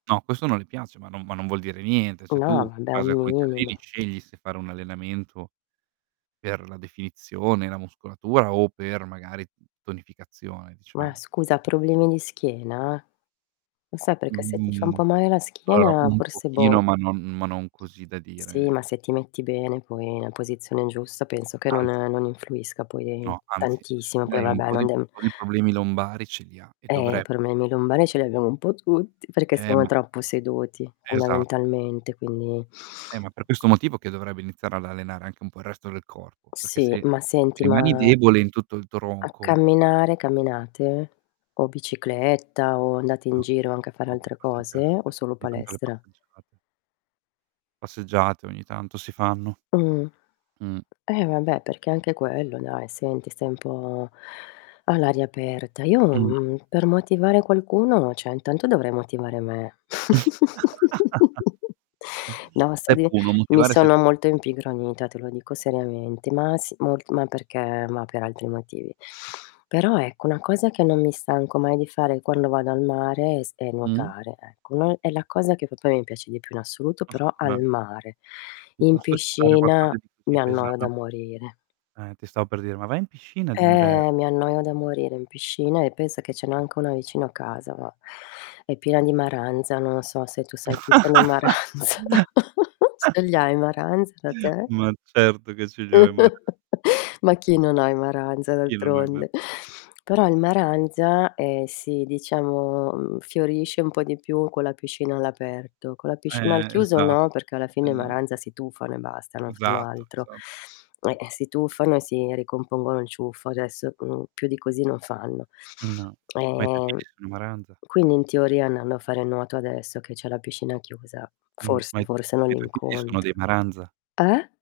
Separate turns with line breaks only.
No questo non le piace, ma non ma non vuol dire niente. Se tu in
No, vabbè
base
un
a come ti alleni
minimo.
scegli se fare un allenamento per la definizione, la muscolatura o per magari tonificazione
Ma
diciamo.
scusa problemi di schiena? Ma sai perché se ti fa un
Mhmm,
po' male la
allora
schiena
un
forse boh.
pochino ma non ma non così da
Sì ma
dire
se ti metti bene poi nella posizione giusta penso che non
Anzi
non influisca poi
No anzi, anzi,
tantissimo, poi
lei ha un
vabbè
po'
non
di
dem
po' di problemi lombari ce li ha e
Eh i
dovre
problemi lombari ce li abbiamo un po' tutti perché
Eh
siamo
ma
troppo seduti
Esatto.
fondamentalmente, quindi
E ma per questo motivo che dovrebbe iniziare ad allenare anche un po' il resto del corpo, perché
Sì,
se
ma senti
rimani
ma
debole in tutto il
a
tronco
camminare camminate? O bicicletta o andate in
No,
giro anche a fare
sono
altre
passeggiate,
cose, o solo
ogni tanto le
palestra?
passeggiate. Passeggiate ogni tanto si fanno.
Mh.
Mh.
Eh vabbè perché anche quello dai senti stai un po' all'aria aperta. Io,
Mh.
mhmm, per motivare qualcuno, cioè intanto dovrei motivare me. No sta
Step
di
1:
mi
motivare se
sono
ste
molto impigronita, te lo dico seriamente. Ma sì molt ma perché ma per altri motivi. Però ecco una cosa che non mi stanco mai di fare quando vado al mare è s è
Mh.
nuotare ecco; noi è la cosa che proprio mi piace di più in assoluto però al
[unintelligible]
mare.
Ti
In
posso [unintelligible] qualcosa
piscina
di più
mi
tipo
annoio da
esame.
morire.
Eh ti stavo per dire: "Ma va in piscina d' inverno."
Eh mi annoio da morire in piscina e pensa che ce n'è anche una vicino a casa ma, è piena di maranza, non so se tu sai chi sono i maranza. Ce li hai maranza da te?
Ma certo che ce li ho i maran
Ma chi non ha i maranza
Chi non ha i mara
d'altronde. Però il maranza, ehm, sì diciamo, mhmm, fiorisce un po' di più con la piscina all'aperto. Con la piscina al
Eh
chiuso
esa
no, perché alla fine i
esa
maranza si tuffano e basta, non fanno
Esatto,
altro.
esa
Eh, si tufano e si ricompongono il ciuffo adesso, mhmm, più di così non fanno.
No, ma i tuoi
Ehm,
figli sono maranza?
quindi in teoria andando a fare nuoto adesso che c'è la piscina chiusa
Mh, ma
forse
i t
forse
ma
non
i tuoi figli sono
l'incontro.
dei maranza?
Eh?